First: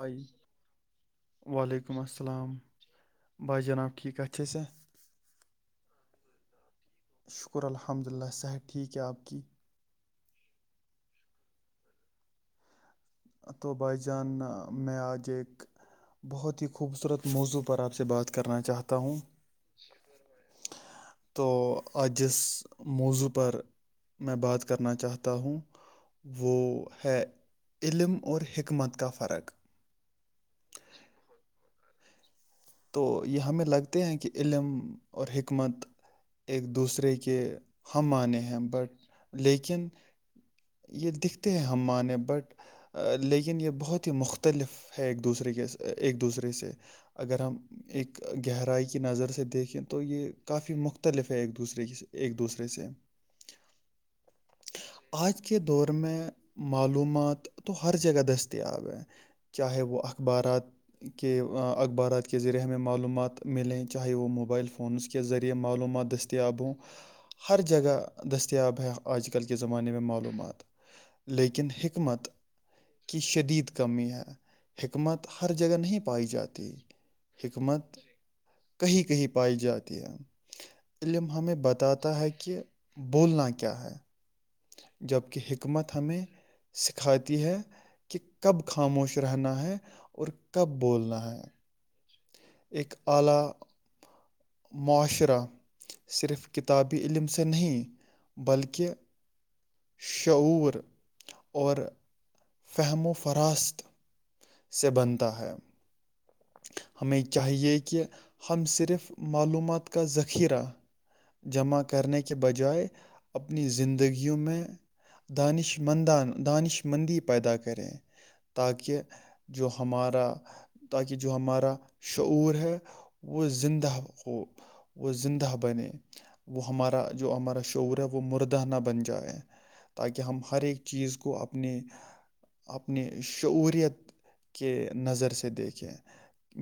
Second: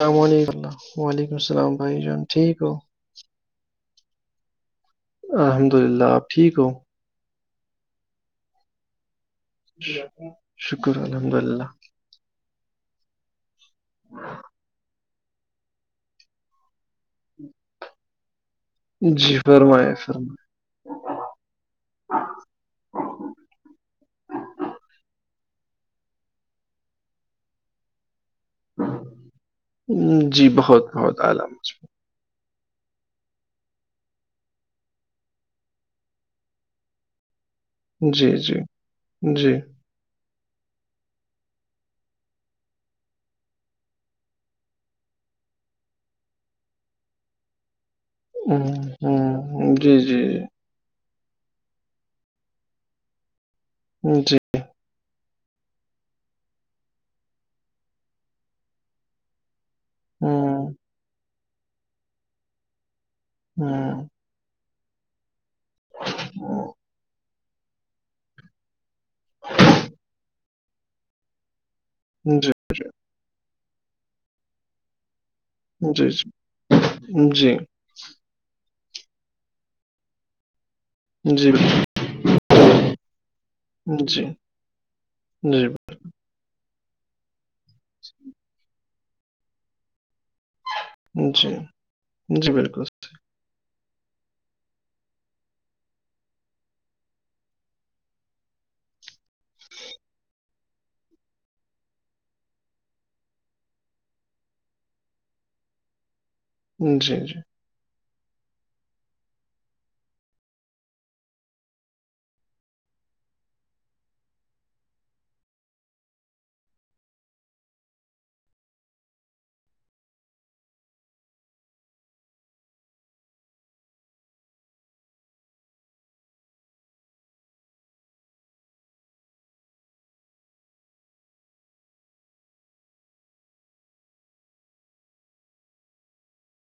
السلام علیکم اللہ و علیکم السلام بھائی جان ٹھیک ہو بائے جناب ٹھیک کات سا الحمد للہ آپ ٹھیک ہو شکر الحمد للہ صحت ٹھیک ہے آپ کی شکر الحمد اللہ تو بھائی جان میں آج ایک بہت ہی خوبصورت موضوع پر آپ سے بات کرنا چاہتا ہوں جی فرمائے تو آ جس موضوع پر میں بات فرمائے کرنا چاہتا ہوں وہ ہے علم اور حکمت کا فرق مجم تو یہ ہمیں لگتے ہیں کہ علم اور حکمت ایک دوسرے کے ہم جی معنے ہیں جی بٹ جی لیکن یہ دکھتے ہیں ہم معنی بٹ لیکن یہ بہت ہی مختلف ہے ایک دوسرے کے ایک دوسرے سے اگر ہم ایک ہوں، گہرائی کی نظر سے ہوں، دیکھیں جی تو جی یہ کافی مخت مختلف ہے ایک دوسرے کی ایک دوسرے سے ج جی [unintelligible] آج کے دور میں معلومات تو ہر جگہ دستیاب ہیں چاہے وہ [unintelligible] اخبارات ہوں، کے اخبارات کے ذریعے ہمیں معلومات ملیں ہوں، چاہے وہ موبائل فون فونس کے ذریعے معلومات دستیاب ہوں ہر جگہ دستیاب ہے آج کل کے زمانے میں معلومات لیکن حکمت جی جی کی شدید کمی ہے حکمت ہر جگہ نہیں جی پائی جاتی جی حکمت کہیں کہیں پائی جاتی ہے علم جی جی ہمیں بتاتا ہے کہ بولنا کیا ہے جی جبک حکمت ہمیں سکھاتی ہے کہ کب کھا خاموش رہنا ہے اور کب بولنا ہے جی جی بالکل ایک اعلی معاشرہ صرف کتابی علم سے نہیں بلکہ شعور اور فہم و فراست سے بنتا ہے جی ہمیں جی چاہیے کہ ہم صرف معلومات کا ذخیرہ جمع کرنے کے بجائے اپنی زندگیوں میں دانش مندان دانش مندی پیدا کریں تاکہ جو ہمارا تاکہ جو ہمارا شعور ہے وہ زندہ کو وہ زندہ بنے وہ ہمارا جو ہمارا شعور ہے وہ مردہ نہ بن جائے تاکہ ہم ہر ایک چیز کو اپنے اپنی شعورت کے نظر سے دیکھیں ہے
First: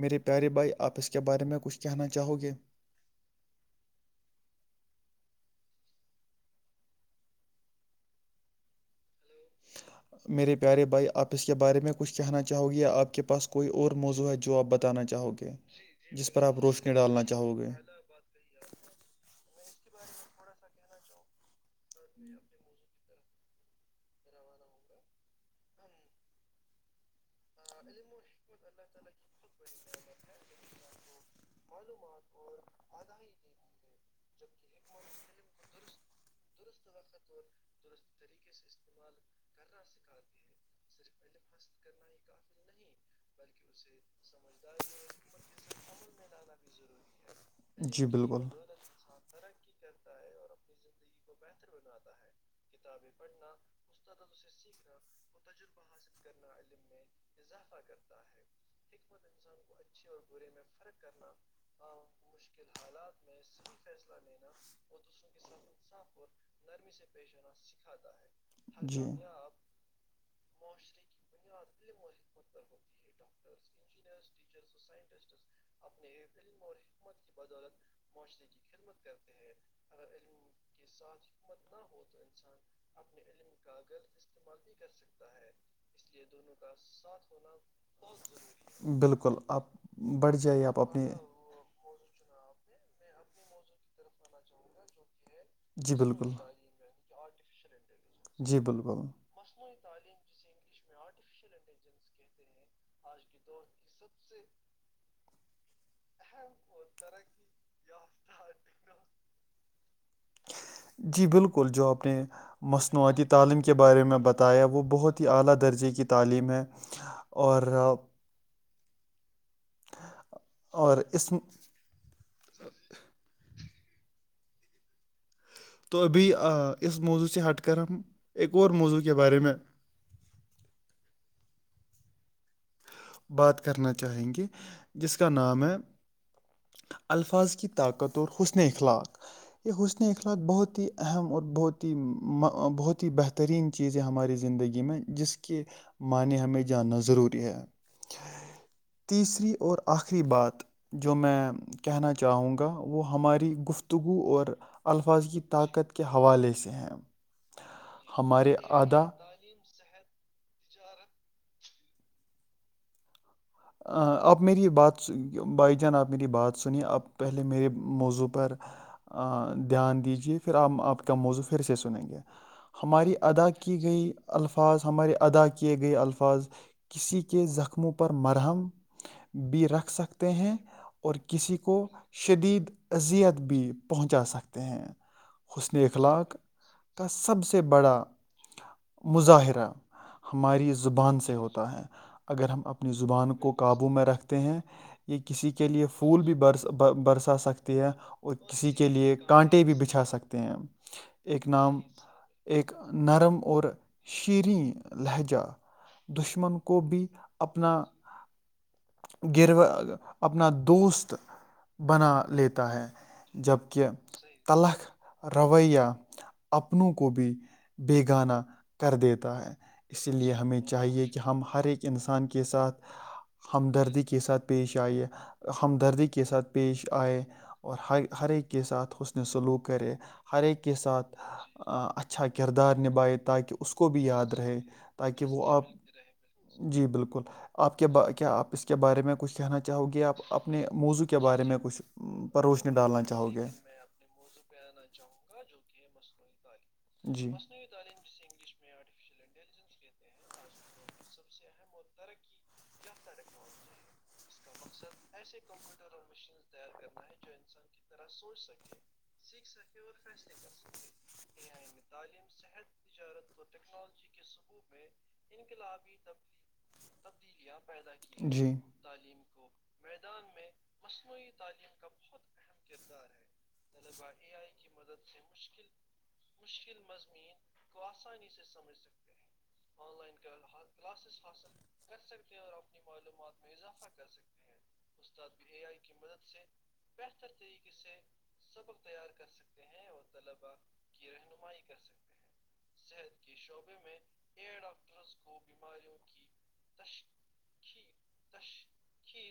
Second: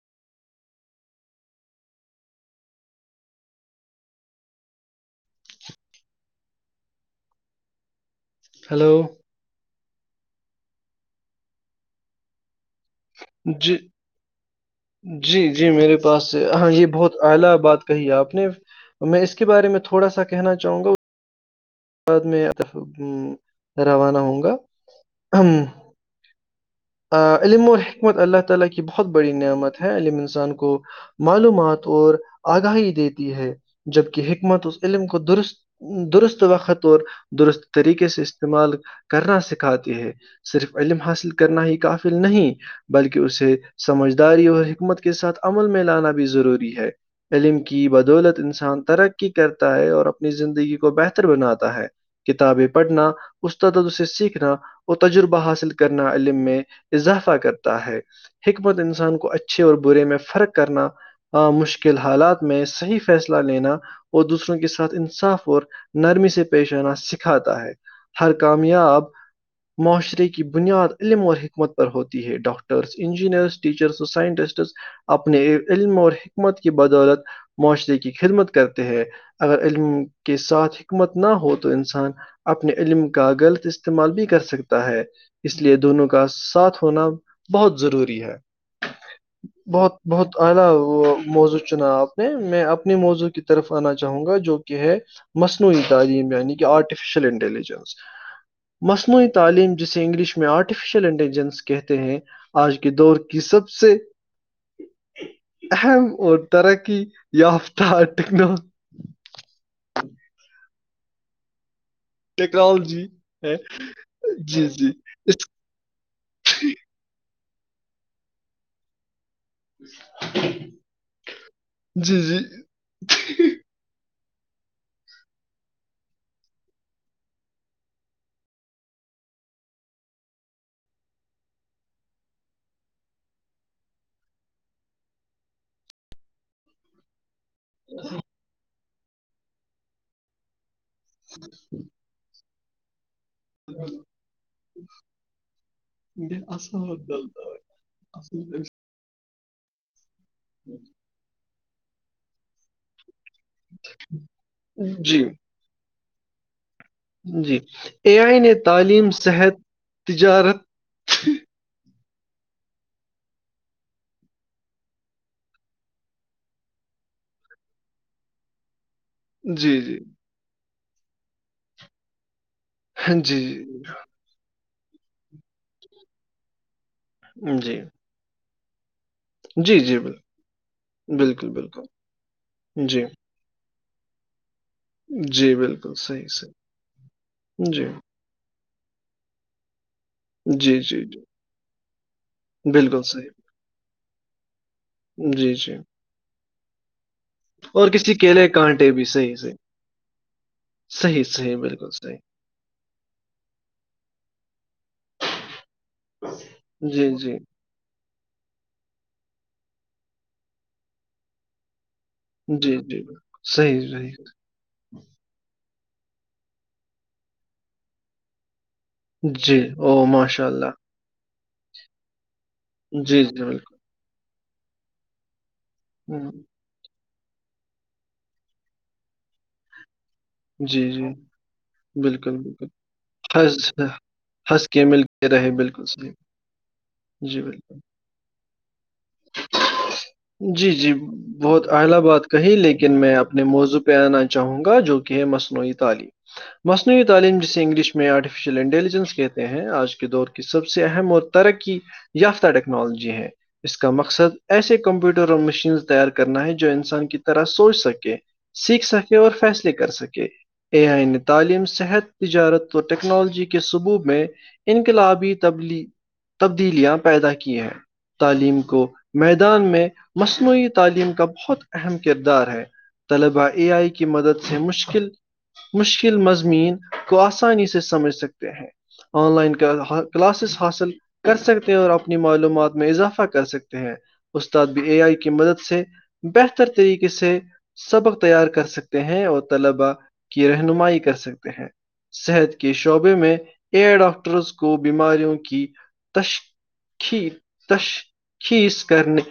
میرے پیارے بھائی آپ اس کے بارے میں کچھ کہنا چاہو گے ہلو میرے پیارے بھائی آپس کے بارے میں کچھ کہنا چاہو گی آپ کے پاس کوئی جی اور موضوع ہے جو آپ بتانا چاہو جی، گے جی، میرے جس پاس پر آپ ہاں، یہ روشنی بہت ڈالنا اعلیٰ چاہو گے بات کہی آپ نے میں اس کے بارے میں تھوڑا سا کہنا چاہوں گا بعد میں روانہ ہوگا بہت بڑی نعمت ہے علم انسان کو معلومات اور آگاہی دیتی ہے جبکہ حکمت اس علم کو درست درست وقت اور درست طریقے سے استعمال کرنا سکھاتی ہے صرف علم حاصل کرنا ہی کافل نہیں بلکہ اسے سمجھداری اور حکمت کے ساتھ عمل میں لانا بھی ضروری ہے علم کی جی بدولت بالکل انسان ترقی کرتا ہے اور اپنی زندگی کو بہتر بناتا ہے کتابیں پڑھنا استادد اس سے سیکھنا اور تجربہ حاصل کرنا علم میں اضافہ کرتا ہے حکمت انسان کو اچھے اور برے میں فرق کرنا مشکل حالات میں صحیح فیصلہ لینا اور دوسروں کے ساتھ انصاف اور نرمی سے پیش آنا سکھاتا ہے ہر جی کامیاب معاشرے کی بنیاد علم اور حکمت پر ہوتی ہے ڈاکٹرس انجینئرس ٹیچرس اور سائنٹسٹس اپنے علم اور حکمت کی بدولت معاشرے کی خدمت کرتے ہیں اگر علم کے ساتھ حکمت نہ ہو تو انسان اپنے علم کا غلط استعمال بھی کر سکتا ہے اس لیے دونوں کا ساتھ ہونا بہت ضروری ہے بالکل آپ بہت بڑھ بہت جائیے اعلی آپ اپنی وہ موضوع چنا آپ میں اپنے موضوع کی طرف آنا چاہوں گا جو کہ ہے مصنوعی جی بالکل تعلیم یعنی کہ آرٹیفیشیل انٹیلیجنس جی بالکل مصنوعی تعلیم جسے انگلش میں میں آرٹیفیشیل انٹیلیجنس کہتے ہیں آج کے دور کی سب سے وہ دارا کی یہ ہفت جی بالکل جو آپ نے ٹیکنالوجی مصنوعات ہے تعلیم کے بارے میں بتایا جی وہ جی بہت ہی اس اعلی درجے کی تعلیم ہے اور اور اس جی جی تو بھی اس موضوع سے ہٹ کر ہم ایکہ اور موضوع کے بارے میں بات کرنا چاہیں گے جس کا نام ہے الفاظ کی طاقتور حسن اخلاق یہ حسن اخلاق بہت ہی اہم اور بہت ہی بہت ہی بہتر بہترین چیزیں ہماری زندگی میں جس کے معنی ہمیں جاننا ضروری ہے [inaudible] تیسری اور آخری بات جو میں کہنا چاہوں گا وہ ہماری گفتگو اور جی الفاظ کی طاقت کے حوالے سے ہیں جی اے آئی نے ہمارے ادا تعلیم صحت تجارت آپ میری بات بھائی جان آپ میری بات سنیے آپ پہلے میرے موضوع پر جی جی دھیان دیجیے پھر آپ آپ کا موضو پھر سے سنیں گے ہماری جی ادا کی گئی الفاظ ہمارے ادا کیے گئے الفاظ کسی کے جی زخموں پر مرہم بھی جی رکھ جی بل- سکتے ہیں اور بالکل کسی کو بالکل شدید جی اذیت بھی پہنچا سکتے ہیں جی حسنی بالکل صحیح اخلاق صحیح کا سب سے جی بڑا مظاہرہ ہماری جی جی زبان سے ہوتا ہے اگر ہم جی اپنی بالکل زبان صحیح کو کاابو میں رکھتے ہیں یہ کسی جی کے جی لیے پھول بھی برس برس سکتی ہے کسی اور کیلے کسی کے کانٹے بھی لیے صحیح صحیح کانٹے بھی بچھا سکتے ہیں صحیح ایک صحیح نام بالکل صحیح ایک نرم اور شیریں لہجہ دشمن کو بھی جی جی اپنا گروا اپنا دوست بنا لیتا جی ہے جی بالکل صحیح جبکہ صحیح تلخ رویہ اپنوں کو بھی بےگانہ کر دیتا ہے جی او اسی لیے ماشاء ہمیں اللہ چاہیے کہ ہم ہر ایک انسان کے ساتھ جی جی بالکل ہمدردی کے ساتھ پیش آئیے ہمدردی کے ہوں، ساتھ پیش آئے اور ہر ہر ایک کے ساتھ حسن سلوک کرے ہر ایک کے جی جی ساتھ اچھا بالکل بالکل کردار نبھائے تاکہ ہنس اس کو بھی یاد رہے ہنس کے مل تاکہ کے رہے وہ بالکل آپ صحی جی بالکل آپ کے با کیا آپ اس کے بارے میں کچھ کہنا چاہ چاہو گے آپ اپنے جی جی موضوع کے بارے میں بہت کچھ اعلیٰ بات کہی پروشنی لیکن ڈالنا میں چاہو اپنے گے موضوع آنا چاہوں گا جو کہ ہے مصنوعی تعلیم مصنوعی جی تعلیم جسے انگلش میں میں آرٹیفیشیل انٹیلیجنس کہتے ہیں آج کے دور کی سب سے اہم اور ترقی یافتہ ٹیکنالوجی ہے اس کا مقصد ایسےے کمپیوٹر اور مشینس تیار کرنا ہے جو انسان کی طرح سوچ سکے سیکھ سکے اور فیصلے کر سکے اے آئی نے تعلیم صحت تجارت و ٹیکنالوجی کے سبوت میں انقلابی تبدیلیاں پیدا کیے ہیں جی تعلیم کو مح ان میں مصنوعی تعلیم کا بہت اہم کردار ہے طلبہ اے آئی کی مدد سے مشکل مشکل مضمین کو آسانی سے سمجھ سکتے ہیں آن لائن کلاسز حاصل کر سکتے ہیں اور اپنی معلومات میں اضافہ استاد بھی اے آئی کی مدد سے بہتر طریقے سے سبق تیار کر سکے ہیں اور طلبا کی رہنمائی کر سکتے ہیں صحت کے شعبے میں ا ڈ ڈاکٹرز کو بیماریوں کی تش کھی تش کیس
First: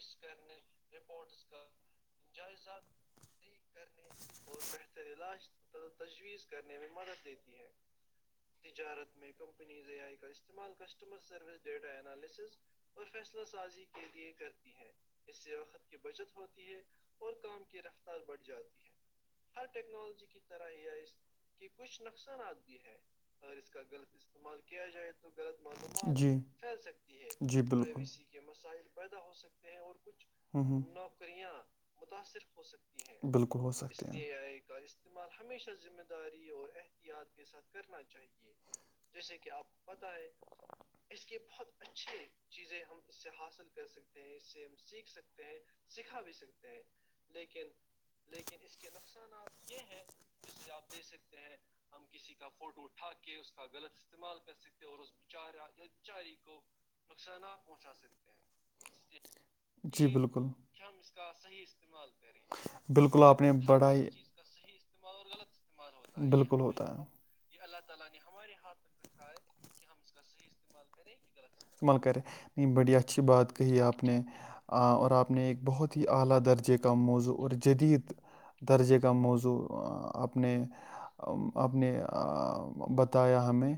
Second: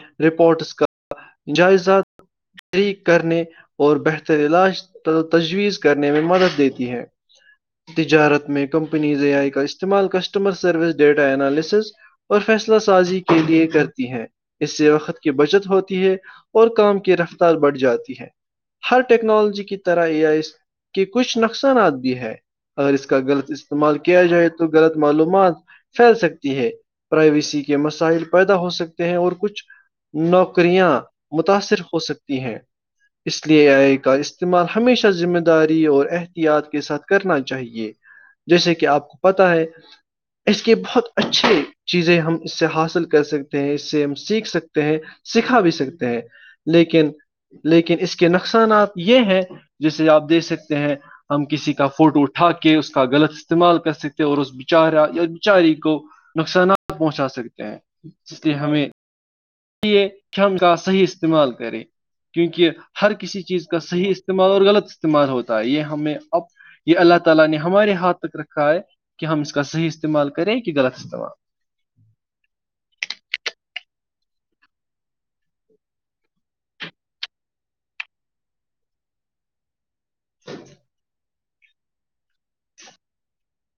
س کرنے رپورٹس کا جائزہ جائیداد تحریک کرنے تدق اور کرنے بہتر اور علاج بہتر علاج تجویز کرنے میں تجویز مدد کرنے میں دیتی ہے مدد دیتی ہے تجارت میں کمپنیز آئی کا استعمال کسٹمر سروس ڈیٹا انالسز اور فیصلہ سازی کے لیے کرتی ہے وقت کی بچت ہوتی ہے اور کام کی رفتار بڑھ جاتی ہے ہر ٹیکنالوجی کی طرح یا اس کے کچھ نقصانات بھی ہے اور اس کا غلط استعمال استعمال کیا جائے تو غلط معلومات پھیل جی سکتی ہے جی پرائیویسی کے بالکل مسائل پیدا ہو سکتے ہیں اور کچھ ہوں ہوں نوکریاں متاثر ہو سکتی ہیں اس بالکل لیے ہو سکتے آئے کا اس استعمال ہمیشہ ذمہ داری اور احتیاط کے ساتھ کرنا چاہیے جیسے کہ آپ کو پتا ہے اس کے بہت اچھے چیزیں ہم اس سے حاصل کر سکتے ہیں اس سے ایم سی سکتے ہیں سکھا بھی سکتے ہیں لیکن لیکن اس کے نقصانات یہ ہیں جسے آپ دیکھ سکتے ہیں ہم کسی کا فوٹو اٹھا کے اس کا غلط استعمال کر سکتے اور اس بیچارا یا بچاری کو نقصانات پہنچا سکتے ہیں اس لیے ہمیں س ک ی صحیح استعمال کریں کیونکہ ہر بالکل کسی آپ چیز کا صحیح استعمال اور غلط استعمال ہوتا ہے یہ ہمیں اب یہ ہے اللہ تعالی نے ہمارے ہاتھ تک رکھا ہے کہ ہم اس کا صحیح استعمال کریں کہ غلط استعمال استعمال کرے نہیں بڑی اچھی بات کہی آپ آپ نے اور آپ نے ایک بہت ہی اعلی درجے کا موضوع اور جدید درجے کا موضوع اپنے اپ نے بتایا ہمیں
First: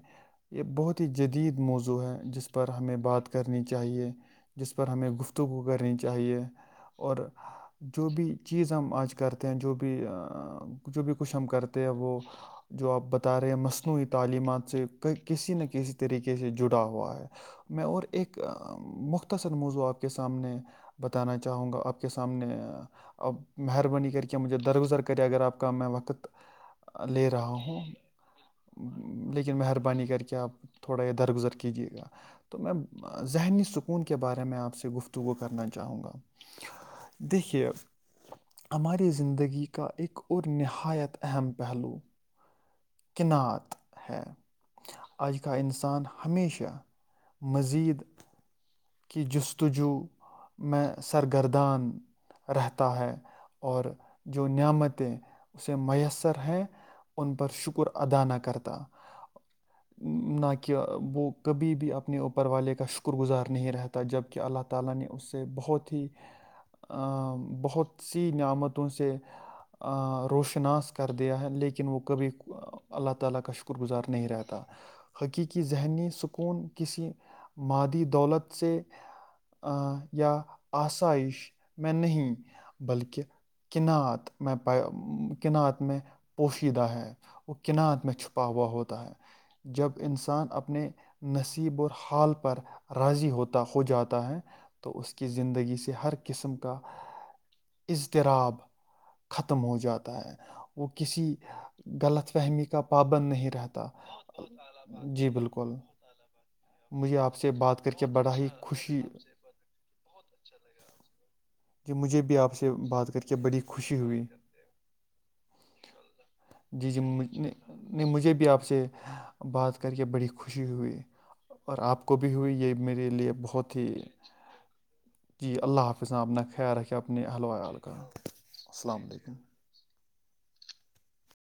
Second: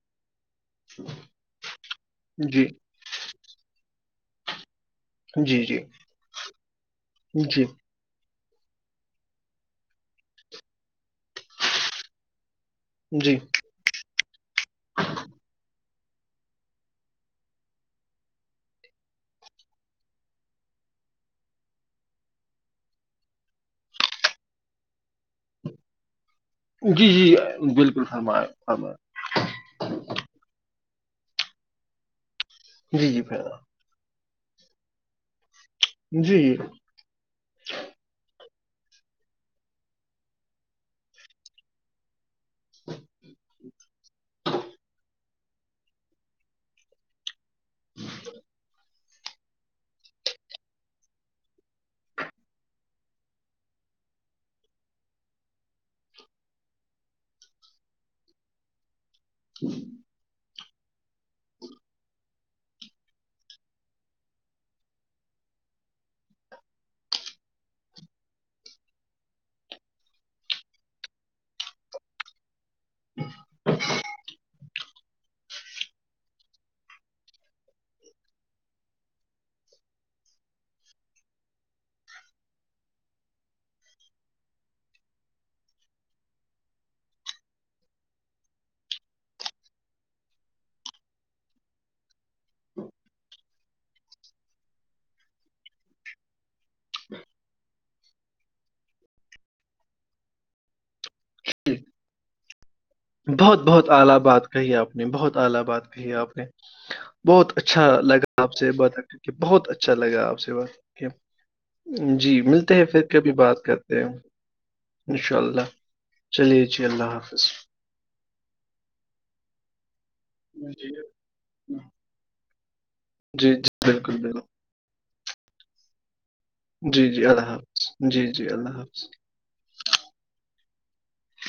یہ بہت ہی جدید موضوع ہے جس جی پر ہمیں بات کرنی چاہیے جس پر ہمیں گفتگو جی جی کرنی چاہیے اور جی جو بھی چیز ہم آج کرتے ہیں جو بھی جو بھی کچھ ہم کرتے ہیں وہ جو آپ جی بتا رہے ہیں مصنوعی تعلیمات سے کسی نہ کسی طریقے سے جڑا ہوا ہے میں اور ایک مختصر موضوع آپ کے سامنے بتانا چاہوں گا آپ کے سامنے اب مہربانی کر کے مجھے درگزر کرے اگر آپ کا میں وقت آ، جی جی لے رہا ہوں بالکل فرمایا فرمایا م، لیکن مہربانی کر کے آپ تھوڑا یہ درگزر کیجیے گا تو میں جی جی ذہنی فیضان سکون کے بارے میں آپ سے گفتگو کرنا چاہوں گا جی جی دیکھیے ہماری زندگی کا ایک اور نہایت اہم پہلو [unintelligible] ہچ کینعات ہے آج کا انسان ہمیشہ مزید کہ جستجو میں سرگرردان رہتا ہے اور جو نعمتیں اسے میسر ہیں ان پر شکر ادا نہ کرتا ہ [inaudible] [inaudible] نہ کہ وہ کبھی بھی اپنے اوپر والے کا شکر گزار نہیں رہتا جب کہہ اللہ تعالی نے اس سے بہت ہی بہت سی نعمتوں سے روشناس کر دیا ہے لیکن وہ کبھی اللہ تعالی کا شکر گزار نہیں رہتا حقیقی ذہنی سکون کسی مادی دولت سے یا آائش میں نہیں بلکہ کینعت میں پ کینعت میں پوشیدہ ہے وہ کینات میں چھپا ہوا ہوتا ہے جب انسان اپنے نصیب اور حال پر راضی ہو ہوتا ہو جاتا ہے تو اس کی زندگی سے ہر قسم کا اضطراب ختم ہو جاتا ہے وہ کسی غلط فہمی کا پابند نہیں بہت رہتا بہت اعلی بات کہی آپ نے جی بہت اعلی بالکل بات کہی آپ نے مجھے آپ سے بہت بات اچھا کر کے بڑا لگا ہی آپ سے ب خوشی بہت اچھا لگا آپ سے بات مجھے جی بھی آپ سے ملتے ہیں پھر کر کبھی کے بات بڑی خوشی کرتے ہیں ہوئی انشاء اللہ چلیے جی اللہ مجھ- حافظ نہیں نہیں، مجھے بھی آپ سے بات کر کے بڑی خوشی ہوئی اور آپ کو بھی ہوئی یہ بھی میرے لیے جی جی بہت ہی بالکل بالکل جی اللہ حافظ نب نکھ خیایر رکھ کہ جی اپنے جی اللہ حلو عال حافظ کا جی جی اللہ حافظ السلام علیکم